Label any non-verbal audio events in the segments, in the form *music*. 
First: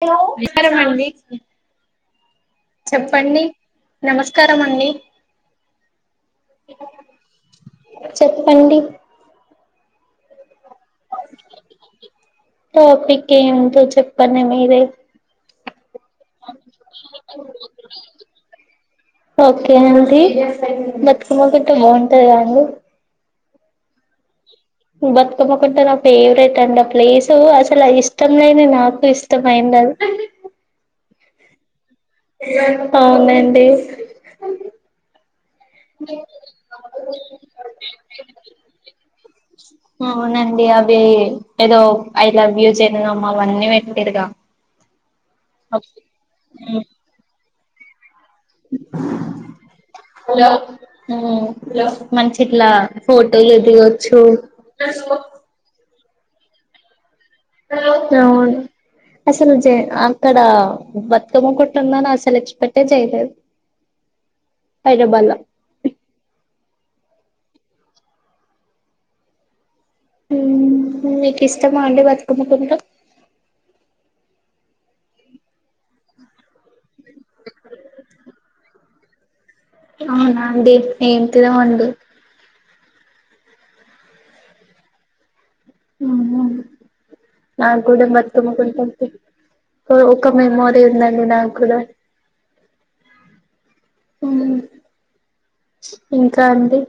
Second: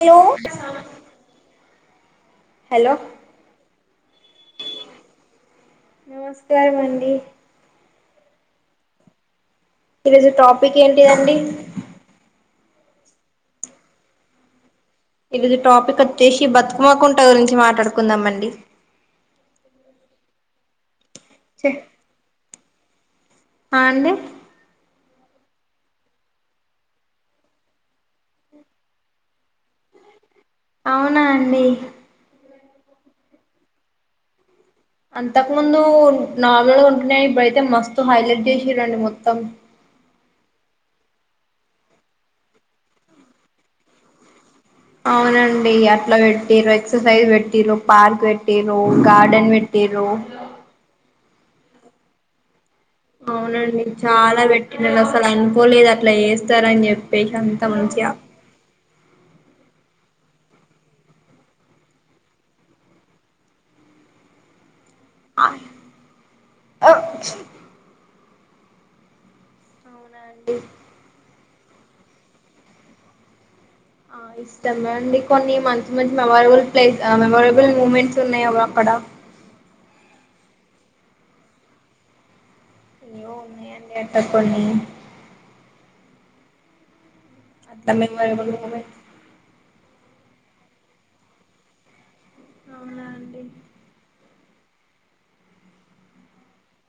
Hello నమస్కారం అండీ hello చెప్పండి హలో నమస్కారం అండి నమస్కారం అండి చెప్పండి ఈరోజు టాపిక్ టాపిక్ ఏంటిదండి టాపిక్ ఏంటిదో చెప్పండి మీరే ఇది టాపికా వచ్చేసి బతుకుమ్మకుంట గురించి మాట్లాడుకుందాం అండి ఓకే అండి తమకు ఇట బాగుంటాయి ఆ అండి బతుకమ్మ పండుగ నా ఫేవరెట్ అండి ఆ ప్లేసు అసలు ఇష్టం లేని నాకు ఇష్టమైంది అది అవునా అండి అవునండి ఇంతకు ముందు నార్మల్గా ఉంటున్నాయి ఇప్పుడయితే మస్తు హైలైట్ చేసిరండి మొత్తం ఏ ఏదో ఐ లవ్ యు జనగాం అవన్నీ పెట్టిర్రుగా అవునండి అట్లా పెట్టి ఎక్సర్సైజ్ పెట్టి పార్క్ పెట్ ట్టిర్రు గార్డెన్ పెట్టిర్రు ఆ మంచి ఇట్లా ఫోటోలు అవునండి చాలా దిగొచ్చు పెట్టినడు అస్సలు అనుకోలేదు అ అట్లా చేస్తార అని చెప్ పే గంత మచిగా అవును అసలు జ అక్కడ బతుకమ్మ కుట్టుందని అస్సలు ఎక్స్పర్ట్ చేయలేదు హైదరాబాద్లా ఓ అవునండి హామ్ ఇష్టమా అండి బతుకమ్మ కుంట్టు ఆ ఇష్టం అండి కొన్ని మంచి మంచి మెమొరబుల్ ప్లే మెమొరబుల్ మూమెంట్స్ ఉన్నాయ అక్కడ అవునా అండి ఏంటిదో అండి ఏవో ఉన్నాయి అండి అట్లా కొన్ని నా అట్లా కుడా మెమొరబుల్ బతుకమ్మ పండుగ మూమెంట్స్ అంటే ఒక మెమొరి ఉందండి నాకు కూడా అవునా అండి హామ్ ఇంకా అండి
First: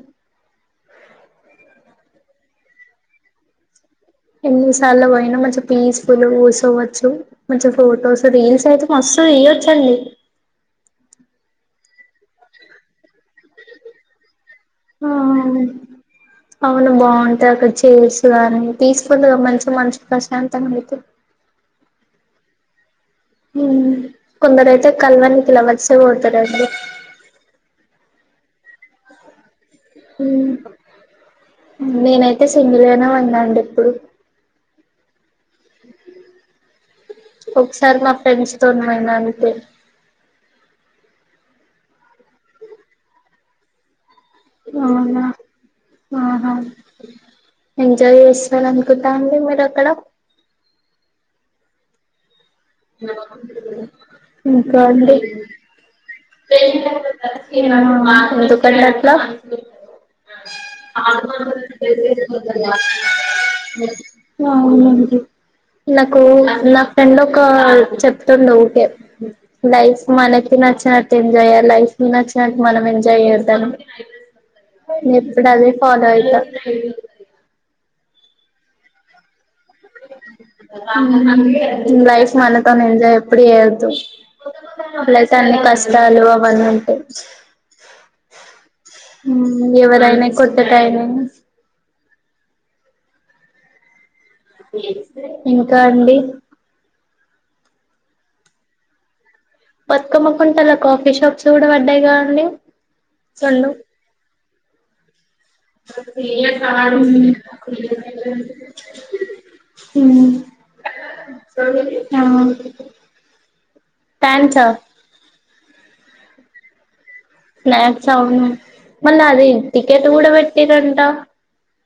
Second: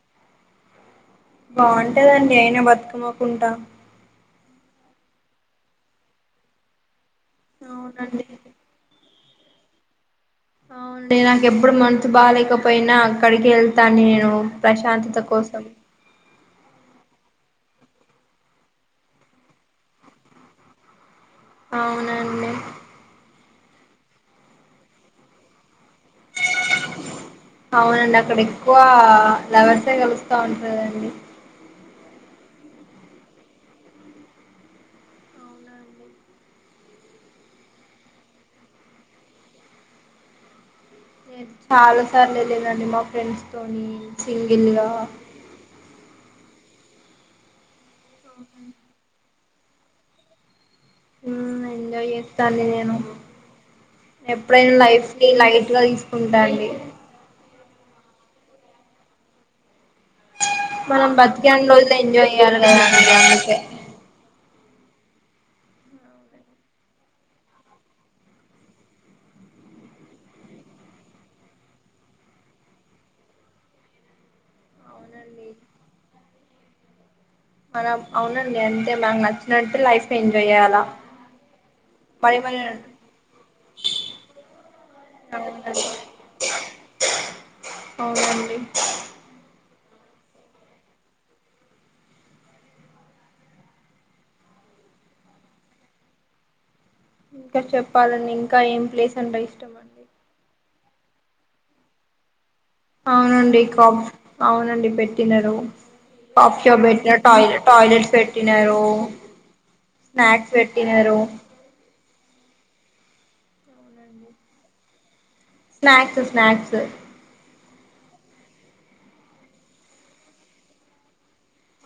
బాగుంటదండి అయినా బతుకమ్మ కుండా ఎన్నిసార్లు పోయినా మంచిం పీస్ఫుల్ కుసుోవచ్చు మంచి ఫోటోస్ అవునండి రీల్స్ అయితే మస్తు ఆ ఇయ్యోచండీ అవుడి నాకెప్పుడు మనసు బాలేేకపోయినా అక్కడికి వెళ్తాఅండి నేను ప్రశాంతత కోసం అవును బాగుంటాయి అక్కడ చేర్సు కాని ప్రేస్ఫుల్ల్గా మంచిగా మనసుకు ప్రశాంతంగా అయితే అవునండి కొందరు అయితే కలవనికి లవర్స్ పోతారడికి అవునండి అక్కడ ఎక్కువ లవర్సే కలుస్త ఉంటరండి నేనైతే సింగల్ గానే ఉన్నా అండి ఇప్పుడు అవునండి ఒకసారి మా ఫ్రెండ్స్ తోని పోయినా అంతే నేన్ చాలా సార్లు వెళ్లినాండి మా ఫ్రెండ్స్ తోని సింగిల్గా అవునా ఆహా ఎంజాయ్ చేస్తార్ అనుకుంటా అండి ఎక్కడ హ్మ్మ్ ఎంజాయ్ చేస్తు చాల్లేరా నేను ఎప్పుడైనా ఇంకా లైఫ్ అండి ని లైట్ గా తీసుకుంటానండి ఉమ్ ఎందుకని అట్లా మనం బతికేన్ని రోజులు ఎంజాయ్ చేయాలి కదా అందుకే అవునండి నాకు నా ఫ్రెండ్ ఒక చెప్తుండే ఊకే లైఫ్ మనకి నచ్చినట్టు ఎంజాయ్ జెయ్యాలి లైఫ్ నచ్చినట్టు మనం ఎంజాయ్ చేద్దాం అవునండి ఎప్పుడు అదే ఫాలో అయితా అవ్ అవునండి అంతే మనకు నచ్చినట్టు లైఫ్ ఎంజాయ్ చేయాలా హ్మ్ లైఫ్ మరి మరి మనతో ఎంజాయ్ ఎప్పుడు చేయద్దు అయితే అన్ని అవునండి కష్టాలు అవన్నీ ఉంటాయ్ అవునండి ఎవరయినా కొట్టడం ఇంకా అండి ఇంకా చెప్పాలండి ఇంకా ఏం ప్లేస్ అంట ఇష్ట బతుకమ్మ పండ కాఫీ షాప్స్ కూడా పడ్డాయి కదా అండి ఆ అవునండి అవునండి పెట్ పెట్టిన టా టాయిలెట్స్ పెట్టినారు స్నాక్స్ పెట్టినరు ఔను thanks yeah snacks snacks snacks ఔను మళ్ళీ అది టికెట్ కూడా పెట్టిరంట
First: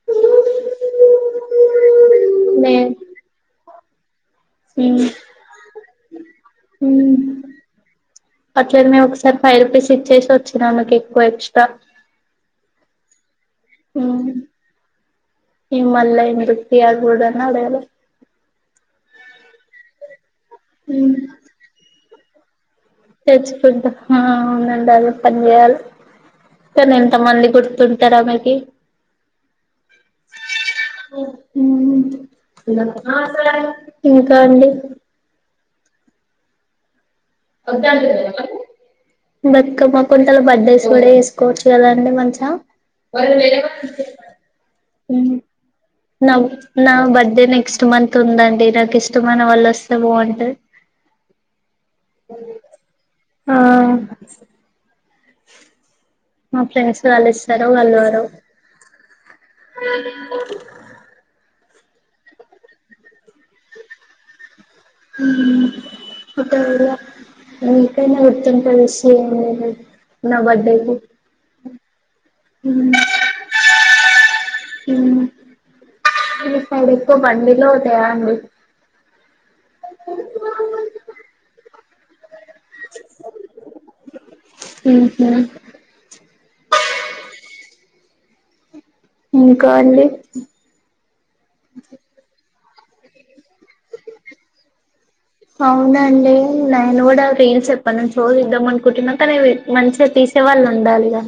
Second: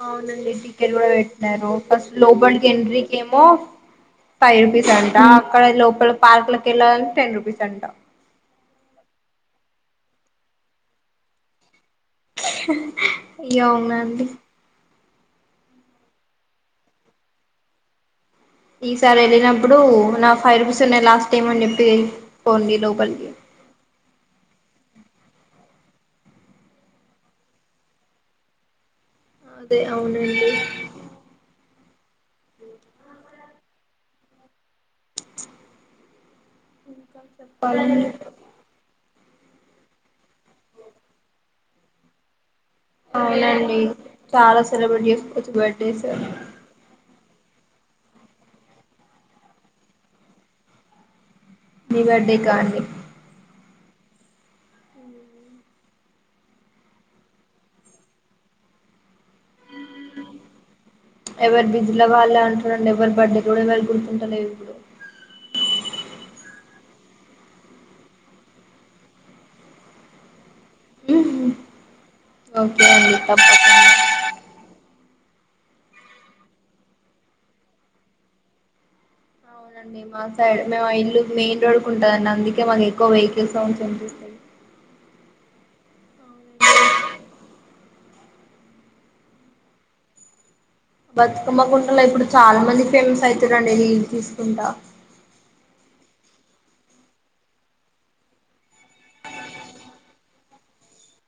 అవునండి టికెట్ కూడా పెట్టిన్నారు ఫస్ట్ లోపల్కి నే ఎంట్రీకి ఏమో ఫైవ్ రూపీస్ ఉమ్ అంటా అక్కడ లోప్ పార్క్ లోకి వెళ్లాలంటే ఉమ్ టెన్ రూపీస్ అంట అట్లనే ఒకసారి ఫైవ్ రూపీస్ ఇచ్చేసి వచ్చినామ్ మీకు ఎక్కువ ఎక్స్ట్రాగా హా హ్మ్మ్ అవునండి నేను ఈ మల్ల ఎందుకు తీ అని అది కూడా అని అడగలే ఈసారి వెళ్ళినప్పుడు నాఫ్రెం ఫైవ్ రూపీస్ ఉన్నాయి ఉమ్ లాస్ట్ టైం అని చెప్పి కొన్ని లో తెచ్చుకుంటా యాడ ఉండాయో పని చేయాలి కానీ ఎంత మంది గుర్తుంటారా ఆమెకి అదే అవునండి. ఉమ్ ఇంకా అండి ఇంకా చెప్పాలండి బతుకమ్మ కొత్తలో బర్డేస్ కూడ చెసుకోవచ్చు కదా అండి మంచిగా. అవునండి చాలా సెలబ్రేట్ చేసుకోవచ్చు బర్డేస్ నవ్ నా బర్డే నెక్స్ట్ మంత్ ఉందండి నాకు ఇష్టమైన వాళ్ళు వస్తే బాగుంటది. నీ బర్డేకా అండి ఆ *unintelligible* మా ఫ్రెండ్స్ వాళ్ళు ఇస్తారు వాళ్ళేవరో ఎవరు బిజీలో వాళ్ళే ఉంటరండి ఎవరి బర్డే కూడ ఎవరికి గుర్తుంటలేవు ఇప్పుడు. నీకైనా గుర్తుంటే విష్ చేయండి. నా బ ఓకే అండి తప్పకుండా మ్మ్ఁ మీ సైడ్ ఎక్కువ బండిలే పోతయా అండి అవునండి మా సైడ్ మేము మా ఇల్లు మెయిన్ రోడుకుంటదండి అందు కే మాకు ఎక్కువ వెహికల్స్ సౌండ్స్ వినిపిస్తయి. మ్ఁ ఇంకా అండి బతుకమ్మకుంటలో ఇప్పుడు చాల్ మంది ఫేమస్ అయితరండి రీల్స్ తీసుకుంటా అవునా అండి నేను గూడ రీల్స్ ఎప్పటి నుంచో చేద్దామనుకుంటున్నా కనీ ఇవి మంచిగా తీసేవాళ్ళు ఉండాలిగా!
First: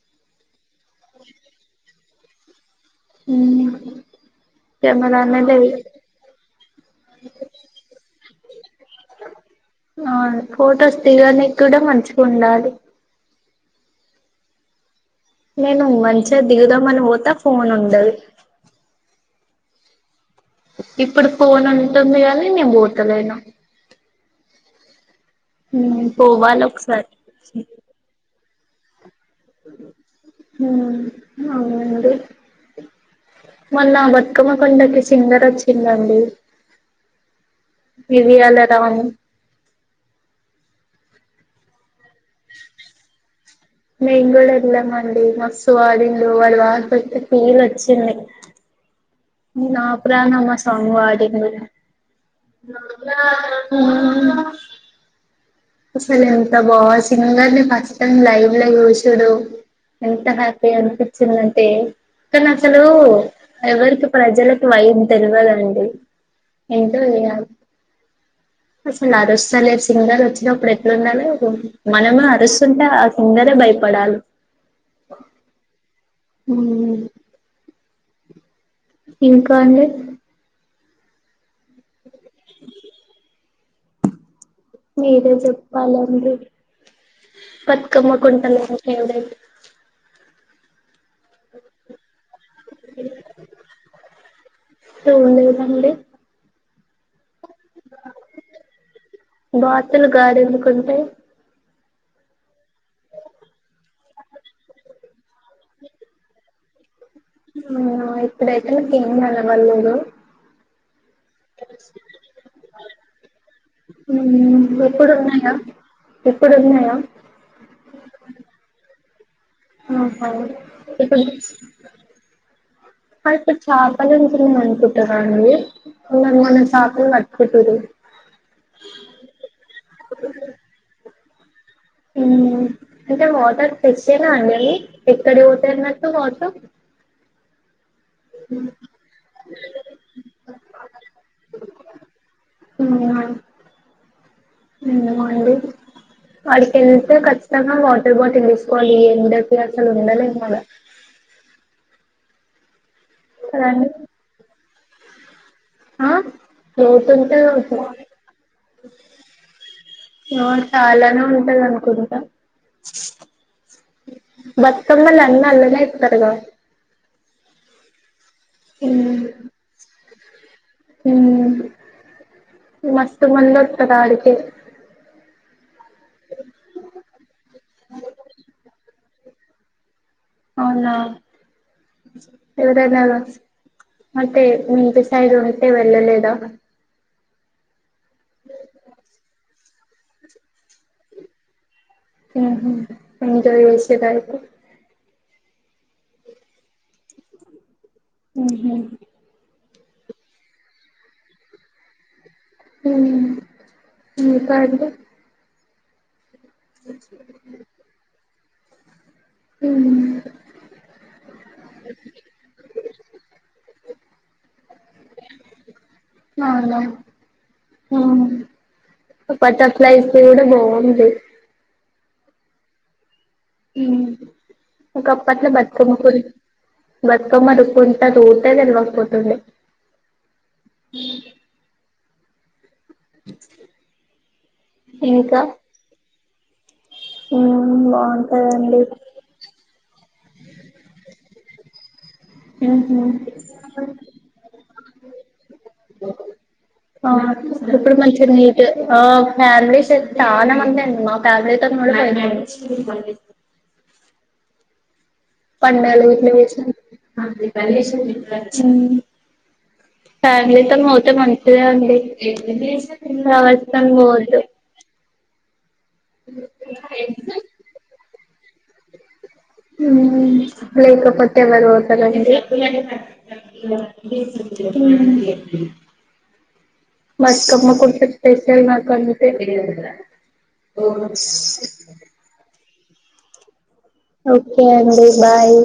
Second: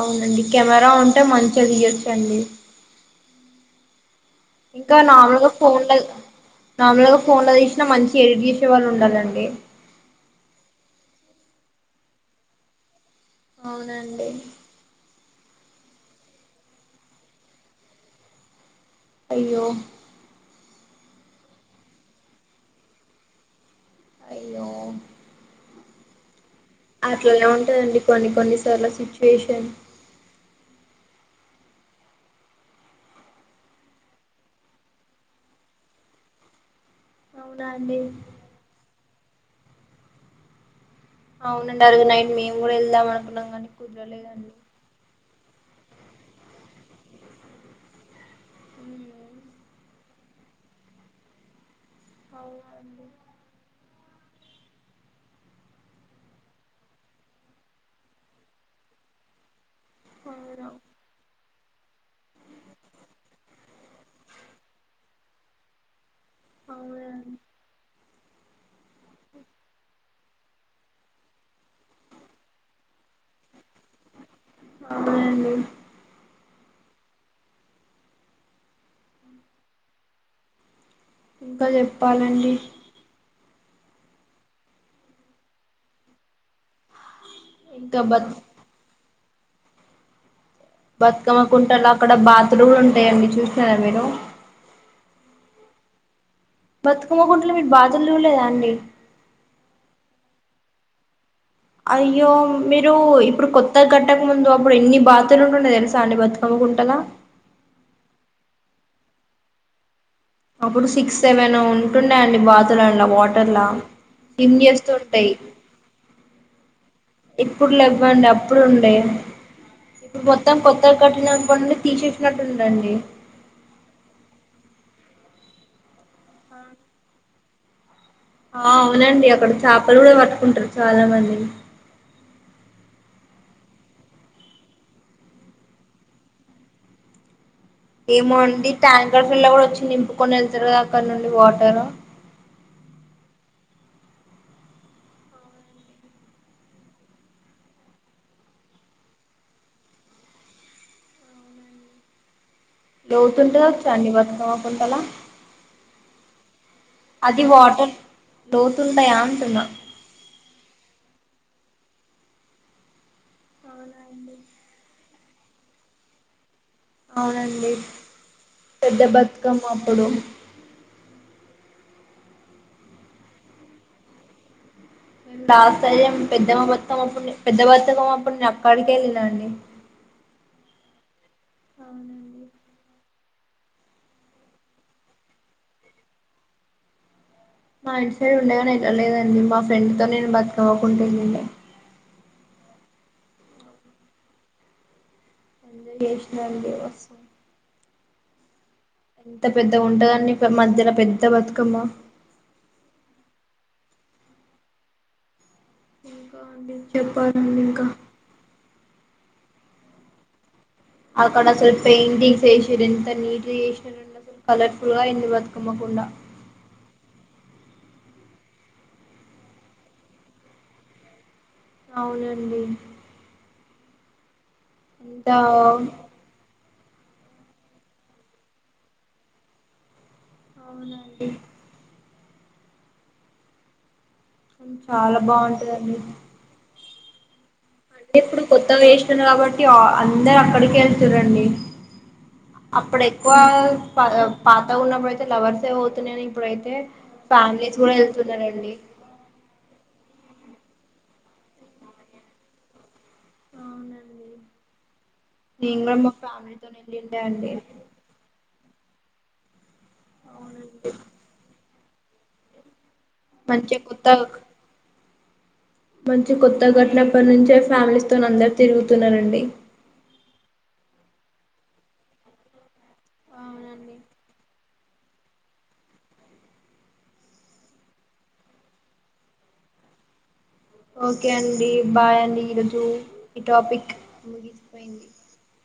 అవునండి కెమెరా ఉంటే మంచిగా తియో చ్చండి. హ్మ్ఁ ఇంకా నార్మల్గా ఫోన్ల నార్మల్ గా ఫోన్ల తీసినా మంచిగా ఎడిట్ చే ఆ ఫోటోస్ దిగనీకి కూడా మంచిగా ఉండాలి. అవునండి నేను మంచిగా దిగుదామని పోత ఫోన్ ఉండదు. అయ్యో ఇప్పుడు ఫోన్ ఉంటుంది కానీ నేను పోతలేను. అయ్యో మ్మ్ పోవాల అట్లానే ఉంటదండి కొన్ని కొన్ని చాలా శి ఫేషన్ అవునండి మళ్ళా బతుకమ్మ పండకి సింగర్ వచ్చిందండి అవునా అండి ఇరిాల రా అవునండీ మేము కూడా వెళ్దాం అనుకున్నాం కానీ మెంగుడ కుదరలేదండి ఎల్లా మండి మస్తు వాడిల్లు వాడి వాళ పెతే ఫీల్ వచ్చింది ఉమ్. నా ప్రాణమా సాంగ్ వడిండు అవునండి *inaudible* ఉ అసలు ఎంత బా సింగర్ని ఫస్ట్ టైం లైవ్ లో చుసుడు ఎంత అవును హ్యాపీి అనిపించిన అే కానీ అసలు ఎవరికి ప్రజలలకు భయం తెలివదండి అవునండి ఇంకా వె అసలు ఆరుస్ చ లే సింగల్ వచ్చై అప్పుడేట్ల ఉండాలి మనమే అరుస్తుంటే ఆ‌ సింగరే భయప హాయ్ అండి ఉ ఇంకా అండి ఇంకా చెప్పు ప్పాలండి మీరే చెప్పాలండి ఇంకా త్కమ్మ బత్ కుంటేలె బతుకమ్మ కుంటలో అక్కడ బా తులు కూడ ఉంటాయండి చూసినారా మీరు అండి బతుకమ్మకుంటలో మీరు బాతులు చూళ్ళేదా అండి అంటే అయ్యో మీరు ఇప్పుడు కొత్త గట్టకు ముందు అప్పుడు ఎన్ని బాతులు ఉంటుండే తెలుసా అండి బతుకమ్మ కుంట లో కుంటల అవునా ఇప్పుడైతే నాకు ఏం కనబల్లేదు అప్పుడు సిక్స్ సెవెన్ ఉంటుండే అండి బాతులల్లా వాటర్లా స్విమ్ హ్మ్ చేస్తూ ఉంటాయి ఇప్పుడున్నాయా ఇప్పుడున్నాయా ఇప్పులెవ్వండి అప్పుడు ఉండే ఇప్పుడు ఆహా మొత్తం కొత్తగా ఇప్పుడు కట్టినప్పటి నుండి తీసేసినట్టుండండి ఇప్పుడు చాపలు ఉంటుండే అనుకుంటా *unintelligible* నేను మొన్న చేపలు పట్టుకోచింరు ఆ అవునండి అక్కడ చేపలు కూడా పట్టుకుంటారు చాలా మంది అంటే వాటర్ ఫ్రెషేనా అండి అవి ఎక్కడికి పోతయన్నట్టు వాటర్ ఏమో అండి ట్యాంకర్ ఫీల్ కూడా వచ్చి నింపుకొని వెళ్తారు కదా అక్కడ నుండి వాటర్ అవునా ఏమో అండి ఆడికి వెళ్తే ఖచ్చితంగా వాటర్ బాటిల్ తీసుకోవాలి ఎండకి అసలు ఉండలేము ఆడ లేకుంట వచ్చండీ *unintelligible* కొంటలా ఆ లోతుంటది వాటర్ అనుకుంట లోతుంటాయా అంటున్నా లోతా చాలానే ఉంటది అనుకుంట కుంట *inaudible* కమ్మలు అన్ని అలానే ఎత్తారు కదా అవునండి పెద్ద బతుకమ్మ అప్పుడు హ మస్తు మందోత్తరు ఆడికీ ఎండ సరే పెద్దమ్మ బతుకమ్మ అప్పుడు పెద్ద బతుకమ్మ అప్పుడు నేను అక్కడికేళ్ళిన అండి అవునా అవునండి ఎవర అయితే మీ ఇంటి సైడ్ ఉంటే వెళ్ళలేదా మా ఇంటి సైడ్ ఉండేగాని ఎల్లలేదండి మా ఫ్రెండ్ తో నేను బతుకమకుంటానండి ఎంజాయ్ చేసిరా అయితే ఎంజాయ్ చేసిన *unintelligible* ఉహూ పెద్దగా ఉంటదండి మధ్యల పెద్ద బతుకమ్మ హామ్ కాదు గా హ ఆ అండి చెప్పాలండి ఇంకా హుం అక్కడ ఆసలు పెయింటింగ్స్ వేసిరు ఎంత నీట్ గా చేసిరూ అసలు కలర్ఫుల్గా బతుకమ్కుండ బటర్ఫ్లయస్ కూడా కూడా బా ఉంది అవునండి హుం ఇక అంతా అప్పట్లో బతుకమ్మ గురించి బతుకమడుకుంటా *unintelligible* తెల్వకపోతుండే అవునండి చాలా బాగుంటదండి హుం అంటే ఇప్పుడు కొత్త వేస్తున్నారు కాబట్టి అ అందరు అక్కడికే వెళ్తురండి అప్పుడు ఉహు ఎక్కువ పా పాత ఉన్నప్పుడయితే లవర్స్ ఏవ్ అవుతున్నాయని ఇప్పుడైతే ఆ ఫ్యామిలీస్ కూడా ఇప్పుడు మంచిగా నీట్ వెళ్తున్నారండి ఉందండి మా ఫ్యామిలీతో నడిపోయింద అవునండి నేను కూడా పండలు మా ఇట్ల వేసి ఫ్యామిలీతో వెళ్ళిండే అండి ఉ ఫ్యామిలీ తోని అవునండి. పోతే మంచిది అండి ఏంది మంచి నావత్తని కొత్త పోవద్దు మంచి కొత్త కట్టినప్పటి నుంచే ఫ్యామిలీస్ తోని అందరు తిరుగుతున్నానండి ఊ లేకపోతే ఎవరు పోతారు అండి అవునండి బిపి హు బతుకమ్మ కొంచెం స్పెషల్ మాకు అంతే ఓకే అండి బై అండి ఈ టాపిక్ ఓకే అండి ముగిసిపోయింది బాయ్